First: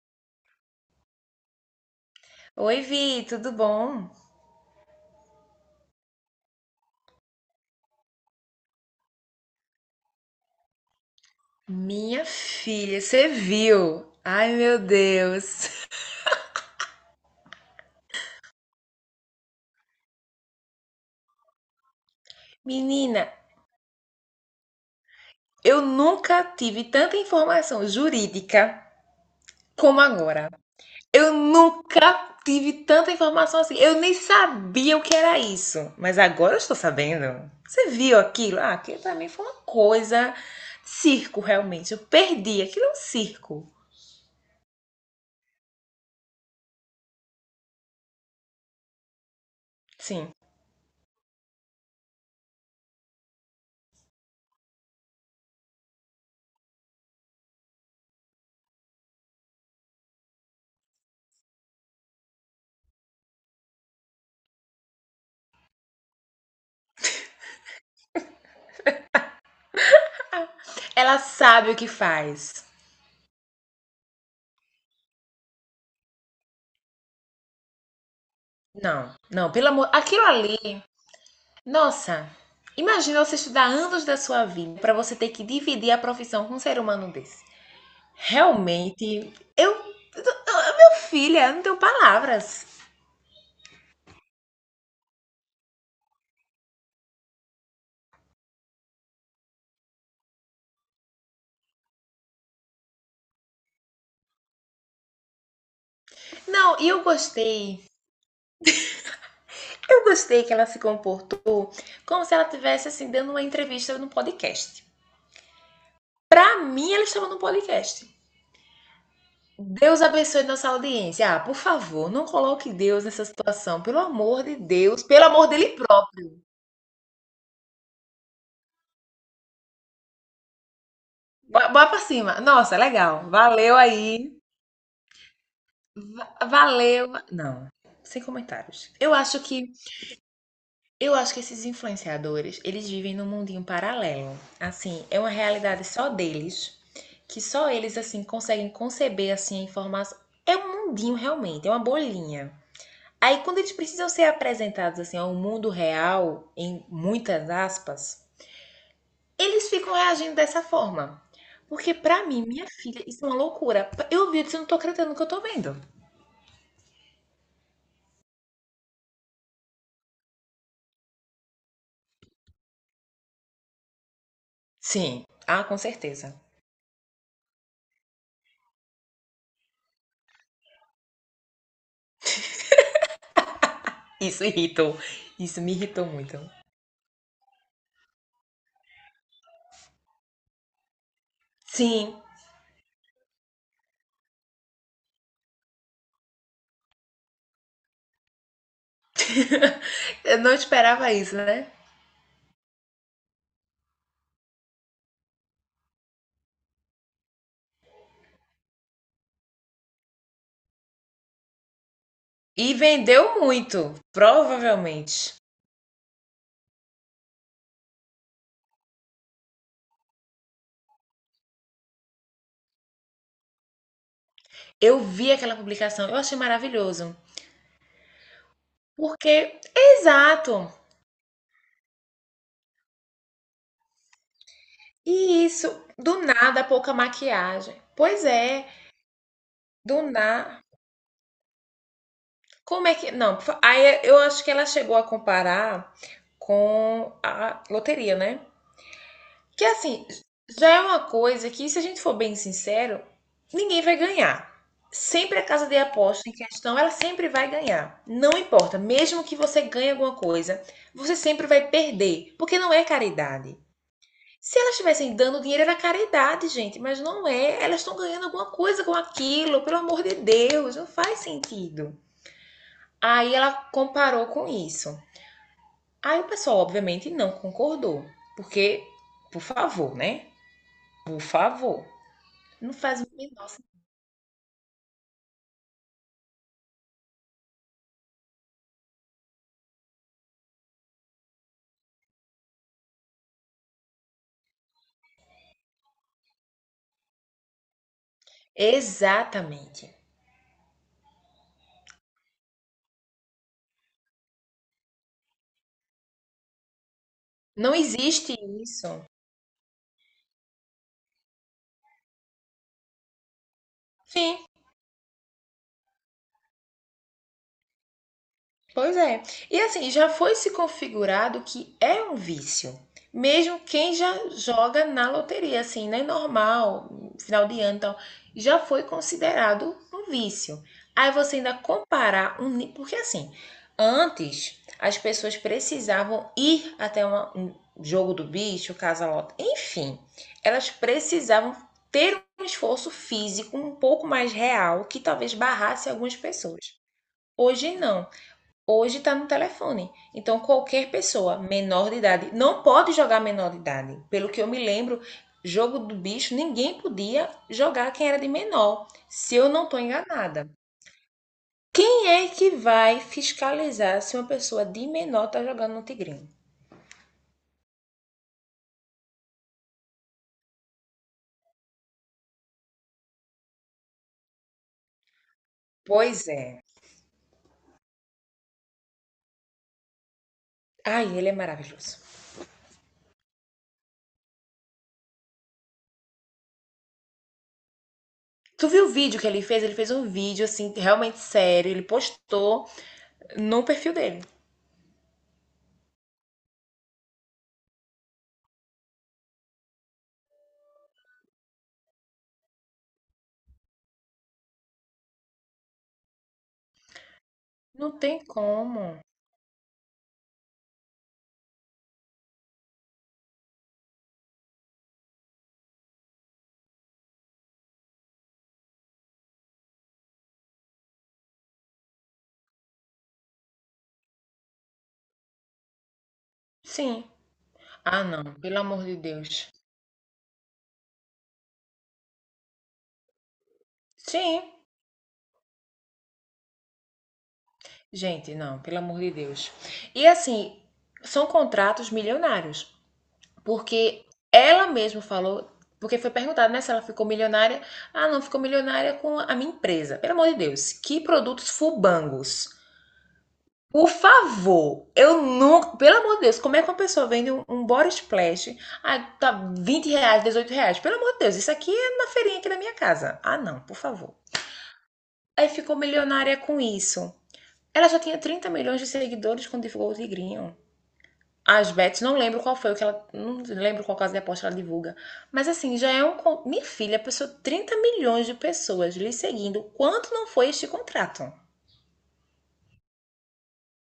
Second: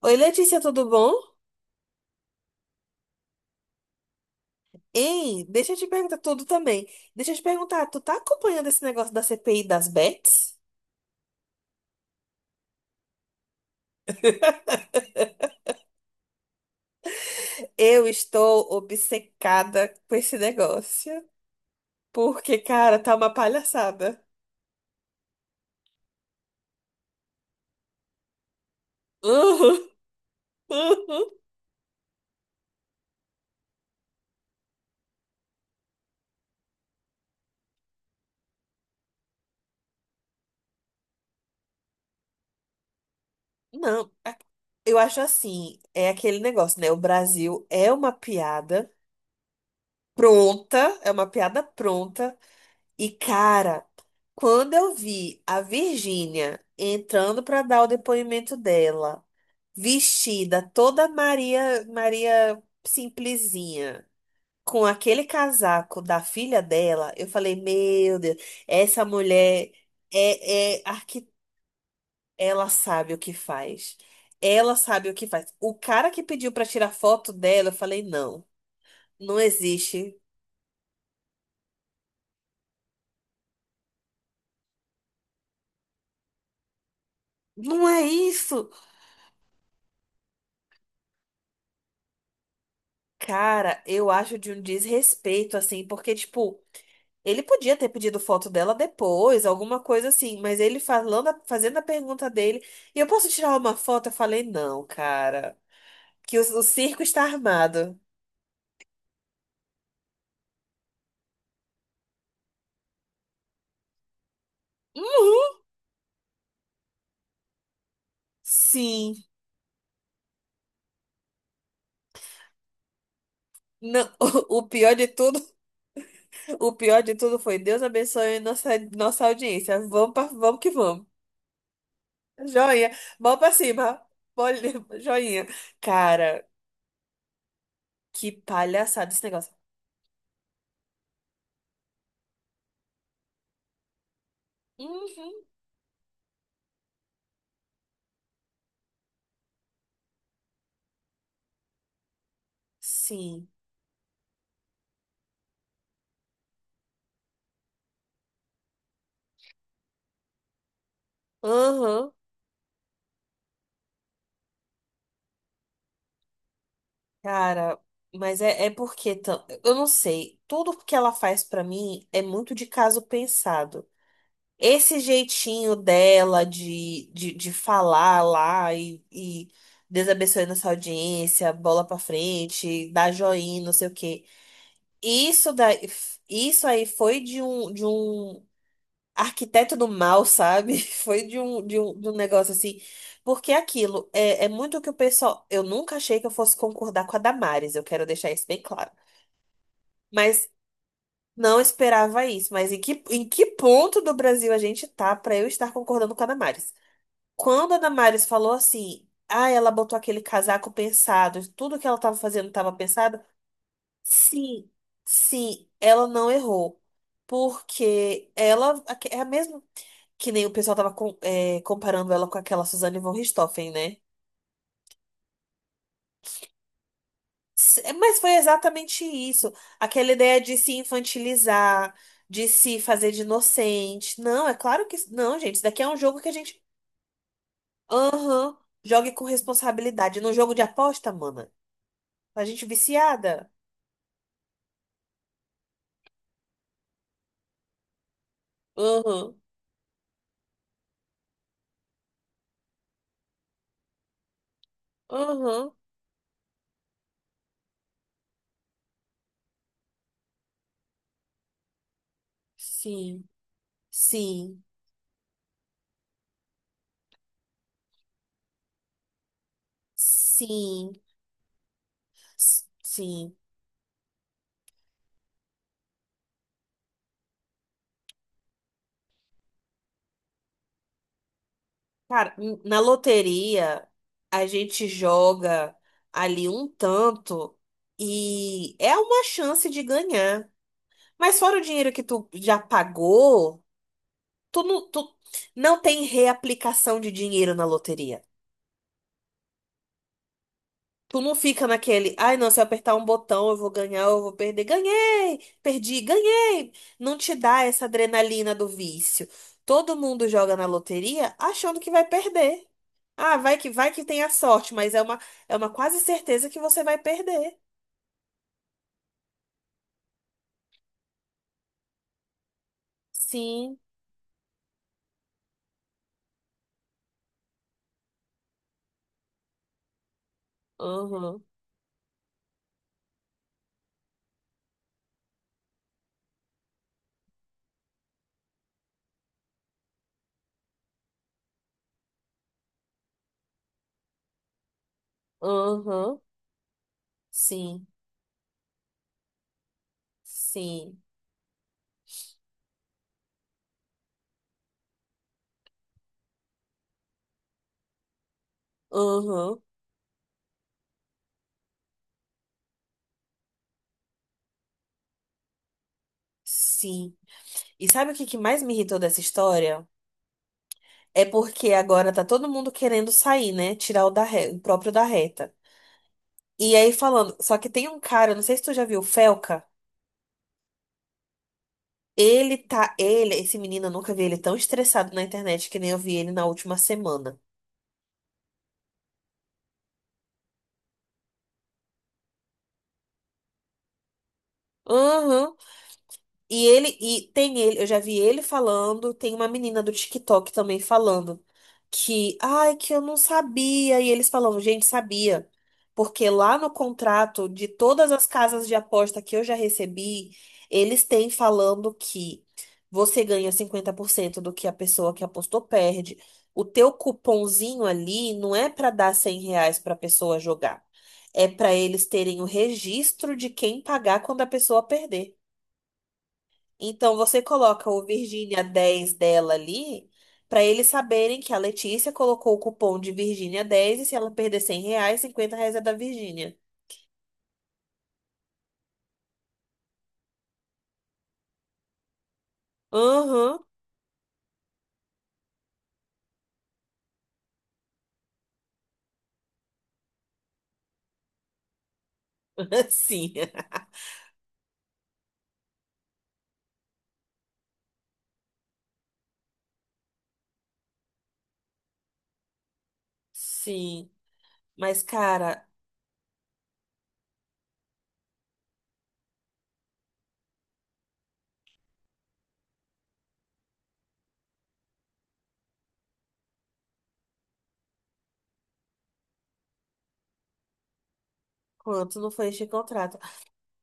Oi, Letícia, tudo bom? Oi, Vi, tudo bom? Ei, deixa eu te perguntar tudo também. Deixa eu te perguntar, tu tá acompanhando esse negócio da CPI das bets? Minha filha, você viu? Ai, meu Deus. Eu estou obcecada com esse negócio, porque, cara, tá Menina, uma palhaçada. eu nunca tive tanta informação jurídica Uhum, como agora. uhum. Eu nunca tive tanta informação assim. Eu nem sabia o que era isso, mas agora eu estou sabendo. Você viu aquilo? Ah, aquilo pra mim foi uma coisa circo, realmente. Eu perdi, aquilo é um circo. Não, a- Eu acho assim, é aquele negócio, né? O Brasil é uma piada Sim. pronta, é uma piada pronta. E, cara, quando eu vi a Virgínia entrando para dar o depoimento dela, vestida toda Maria, Maria simplesinha, com aquele casaco da filha dela, eu falei, meu Deus, essa mulher é, é Ela arqui... sabe o que faz. ela sabe o que faz. Ela sabe o que faz. O cara que pediu para tirar foto dela, eu falei, não, Não, não não, pelo amor, existe. aquilo ali... Nossa, imagina você estudar anos da sua vida para você ter que dividir a profissão com um ser humano desse. Não é isso. Realmente, meu filho, eu não tenho palavras. Cara, eu acho de um desrespeito, assim, porque, tipo, ele podia ter pedido foto dela depois, alguma coisa assim, mas ele falando, fazendo a pergunta dele, e eu posso tirar uma foto? Eu falei, não, cara, que o Não, e circo eu está gostei. armado. Eu gostei que ela se comportou como se ela tivesse assim dando uma entrevista no podcast. Uhum, Pra mim, ela estava no podcast. sim. Deus abençoe nossa audiência. Ah, por favor, não coloque Deus nessa situação. Pelo Não, amor de o pior Deus, de pelo tudo, amor dele próprio. o pior de tudo foi Deus abençoe nossa audiência. Vamos que vamos. Bora pra cima. Nossa, Joinha, legal. mão pra Valeu cima. aí. Olha, joinha. Cara, Valeu. Não, sem que comentários. palhaçada Eu esse acho negócio. que eu acho que esses influenciadores, eles vivem num mundinho paralelo. Assim, é uma Uhum. realidade só deles, que só eles assim conseguem conceber assim a informação. É um mundinho realmente, é uma bolinha. Aí Sim. quando eles precisam ser apresentados assim ao mundo real, em muitas aspas, eles ficam reagindo dessa forma. Porque Aham, pra mim, minha filha, isso é uma loucura. Eu vi, eu disse, eu não tô acreditando no que eu tô vendo. cara, mas é porque eu não sei, tudo que ela faz pra mim é muito de caso pensado. Esse Sim. Ah, jeitinho com certeza. dela de falar lá e Deus abençoe nossa audiência, bola pra frente, dá joinha, não sei o quê. Isso irritou. Isso Isso me daí, irritou muito. isso aí foi de um arquiteto do mal, sabe? Foi de um, de um, de Sim, um negócio assim. Porque aquilo é muito o que o pessoal. Eu nunca achei que eu fosse concordar com a Damares, eu quero deixar isso bem claro. eu Mas não esperava isso, não né? esperava isso. Mas em que ponto do Brasil a gente tá pra eu estar concordando com a Damares? Quando a Damares falou assim, ah, ela botou aquele casaco pensado, tudo que ela tava fazendo tava E pensado. vendeu muito, Sim, provavelmente. sim, ela não errou. Porque ela é a mesma. Que nem o pessoal tava é, comparando ela com aquela Suzane von Richthofen, né? Eu vi aquela publicação, eu achei maravilhoso. É, mas foi exatamente isso. Porque, Aquela ideia de exato. se infantilizar, de se fazer de inocente. Não, é claro que. Não, E gente, isso daqui isso, é um jogo do que a gente. nada, pouca maquiagem. Pois Aham. é, Jogue com do responsabilidade. No jogo de nada. aposta, mana. A gente Como é que... Não, viciada. aí eu acho que ela chegou a comparar com a loteria, né? Aham. Que assim, já é uma coisa que, se a gente for bem sincero, ninguém vai ganhar. Sempre a casa Aham. de aposta em questão, ela sempre vai ganhar. Não importa, mesmo que você ganhe alguma coisa, você sempre vai perder, porque não é Sim. caridade. Se Sim. elas estivessem dando dinheiro, era caridade, gente, mas não é. Elas estão ganhando alguma coisa com aquilo, pelo amor de Deus, não Sim. faz sentido. Aí Sim. ela comparou com isso. Aí o pessoal, obviamente, não concordou, porque, por favor, né? Por favor. Cara, Não na faz o menor sentido. loteria, a gente joga ali um tanto e é uma chance de ganhar. Mas fora o dinheiro que tu já pagou, tu não tem reaplicação de dinheiro na loteria. Exatamente. Tu não fica naquele, ai, não, se eu apertar um botão eu vou ganhar, eu vou perder. Ganhei, perdi, ganhei. Não te dá Não essa existe adrenalina do isso. vício. Todo mundo joga na loteria achando que vai perder. Ah, vai que tem a Sim. sorte, mas é uma quase certeza que você vai perder. Pois é. E assim, já foi se configurado que é um vício. Mesmo Sim, quem já joga na loteria, assim, né? Normal, final de ano e tal, já foi considerado um vício. Aí você aham, ainda comparar um. Porque assim, antes as pessoas precisavam ir até um jogo do bicho, casa-lote, enfim, elas precisavam ter um esforço físico um pouco mais real que talvez barrasse algumas aham, pessoas. Hoje sim, não hoje está no telefone. Então, qualquer sim, pessoa menor de idade não pode jogar menor de idade. Pelo que eu me lembro, jogo do bicho, ninguém podia jogar quem era de menor, se eu aham, não estou enganada. Quem é que vai fiscalizar se uma pessoa de menor está jogando no Tigrinho? sim. E sabe o que que mais me irritou dessa história? É porque agora tá todo mundo querendo sair, né? Tirar o próprio da reta. Pois é. E aí falando, só que tem um cara, não sei se tu já viu, o Felca. Ai, ele é maravilhoso. Esse menino, eu nunca vi ele tão estressado na internet que nem eu vi ele na última semana. Tu viu o vídeo que ele fez? Ele fez um vídeo, assim, realmente sério. Ele postou no perfil dele. Uhum. E ele, e tem ele, eu já vi ele falando, tem uma menina do TikTok também falando que, ai, que eu não sabia. E eles falavam, gente, sabia. Porque lá no contrato de Não todas tem as casas de como. aposta que eu já recebi, eles têm falando que você ganha 50% do que a pessoa que apostou perde. O teu cupomzinho ali não é para dar 100 reais para a pessoa jogar. É para eles terem o registro de quem pagar quando a pessoa perder. Sim. Então você coloca o Ah, não. Pelo Virgínia amor de dez Deus. dela ali, para eles saberem que a Letícia colocou o cupom de Virgínia dez e se ela Sim. perder R$ 100, cinquenta reais é da Virgínia. Gente, não, pelo amor de Deus. E assim, são contratos milionários, Aham, porque ela mesma falou, porque foi perguntado, né, se ela ficou milionária. Ah, não, ficou milionária com a minha empresa. Pelo amor de Deus, que produtos fubangos. sim, Por favor, eu nunca. Pelo amor de Deus, como é que uma pessoa vende um body splash? Ah, tá, R$ 20, R$ 18. Pelo amor de Deus, isso aqui é na feirinha aqui da minha casa. Ah, não, por sim. favor. Mas, Aí cara, ficou milionária com isso. Ela já tinha 30 milhões de seguidores quando divulgou o Tigrinho. As bets, não lembro qual foi o que ela... Não lembro qual casa de aposta ela divulga. Mas assim, já é um... Minha filha, passou 30 milhões de pessoas lhe seguindo. Quanto não foi este contrato? quanto não foi este contrato?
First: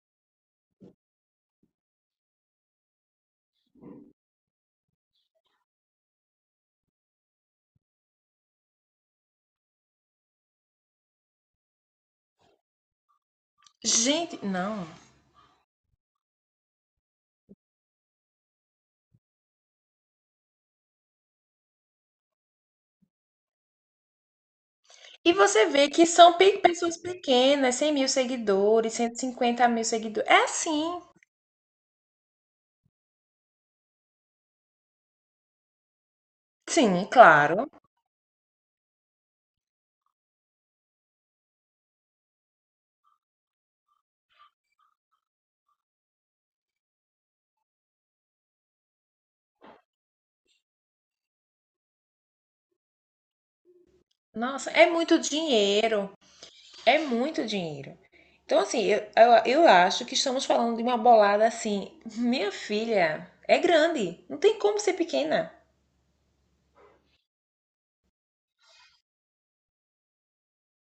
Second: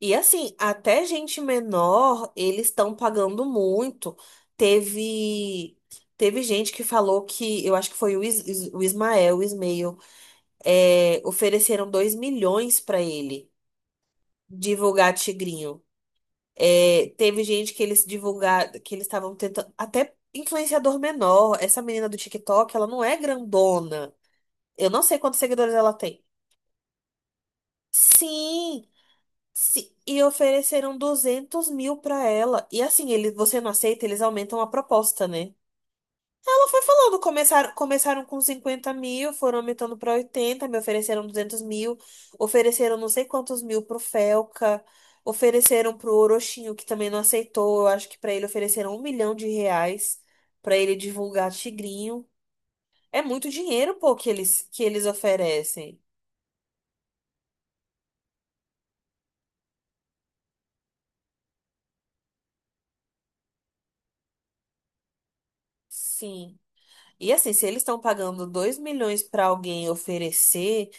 E assim, até gente menor, eles estão pagando muito. Teve. Teve gente que falou que, eu acho que foi o, o Ismael, é, ofereceram 2 milhões para ele Gente, não. divulgar Tigrinho. É, teve gente que eles divulgar, que eles estavam tentando, até influenciador menor. Essa menina do TikTok, ela não é grandona. Eu não sei E quantos você seguidores vê ela que tem. são pessoas pequenas, 100 mil Sim, seguidores, 150 mil sim. E seguidores. É ofereceram assim. 200 mil pra ela. E assim, ele, você não aceita, eles aumentam a proposta, né? Ela foi Sim, falando, claro. começaram com 50 mil, foram aumentando para 80, me ofereceram 200 mil, ofereceram não sei quantos mil pro Felca, ofereceram pro Orochinho, que também não aceitou, eu acho que para ele ofereceram um milhão de reais para ele divulgar Tigrinho. É muito dinheiro, pô, que eles, Nossa, que é eles muito oferecem. dinheiro. É muito dinheiro. Então, assim, eu acho que estamos falando de uma bolada assim. Minha filha é grande, não tem como ser pequena. Sim. E assim, se eles estão pagando 2 milhões para alguém oferecer.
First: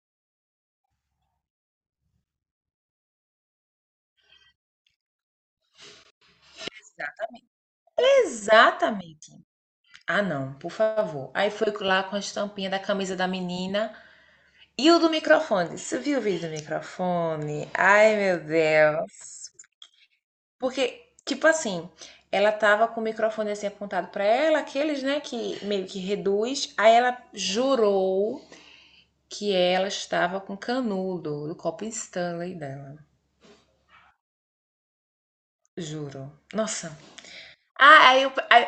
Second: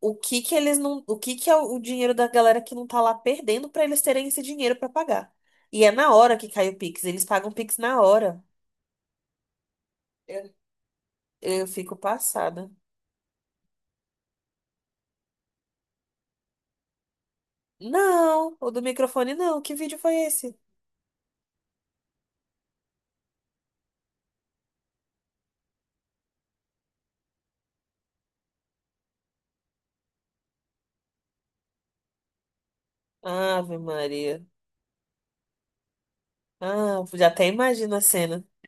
O que que eles não, o que que é o dinheiro da galera que não tá lá perdendo pra eles terem esse dinheiro pra pagar. E é na hora que cai o Pix, eles pagam o Pix na hora. Exatamente. Ah, Eu, não, por favor. Aí eu foi fico lá com a passada. estampinha da camisa da menina e o do microfone. Você viu o vídeo do microfone? Ai, meu Não, o do microfone Deus. não. Que vídeo foi esse? Porque, tipo assim, ela tava com o microfone assim apontado pra ela, aqueles, né, que meio que reduz. Aí ela jurou que ela estava com canudo do copo Stanley dela. Ave Maria. Juro. Nossa. Ah, já até imagino a Ah, aí, o- cena. aí,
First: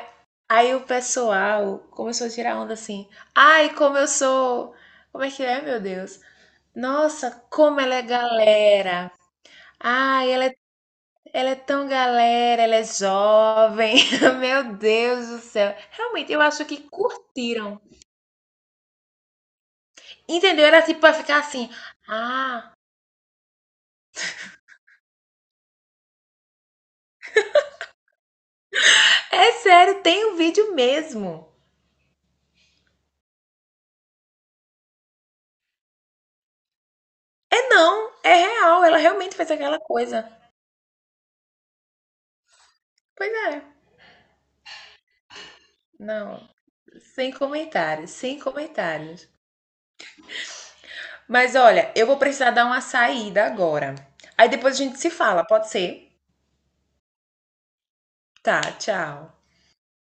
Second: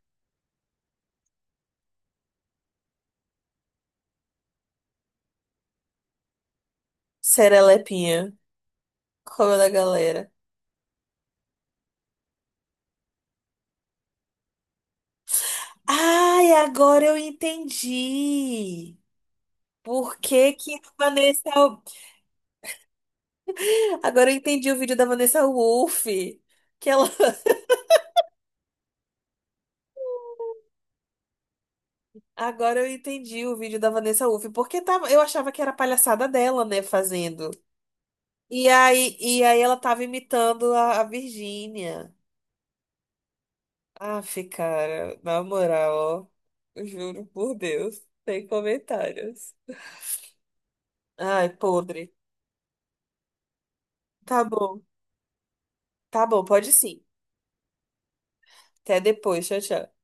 aí o pessoal começou a tirar onda assim. Ai, como eu sou. Como é que é, meu Deus? Nossa, como ela é Serelepinha, galera. como da Ai, galera. Ela é tão galera, ela é jovem. Meu Deus do céu. Realmente, eu Ai, acho que agora eu curtiram. entendi. Por que Entendeu? que a Era tipo, vai ficar Vanessa... assim. Ah, Agora eu entendi o vídeo da Vanessa Wolff. Que ela é sério, tem um vídeo mesmo. Agora eu entendi o vídeo da Vanessa Uff, porque tava, eu achava que era palhaçada dela, né, fazendo. É não, é E real, ela aí, realmente e fez aí ela aquela tava coisa. imitando a Virgínia. Pois é. Aff, cara, na moral, ó, Não, eu juro sem por Deus, comentários, sem sem comentários. comentários. Ai, Mas olha, eu podre. vou precisar dar uma saída agora. Tá Aí depois a bom, gente se fala, pode ser? tá bom, pode sim. Tá, Até tchau. depois, tchau, tchau.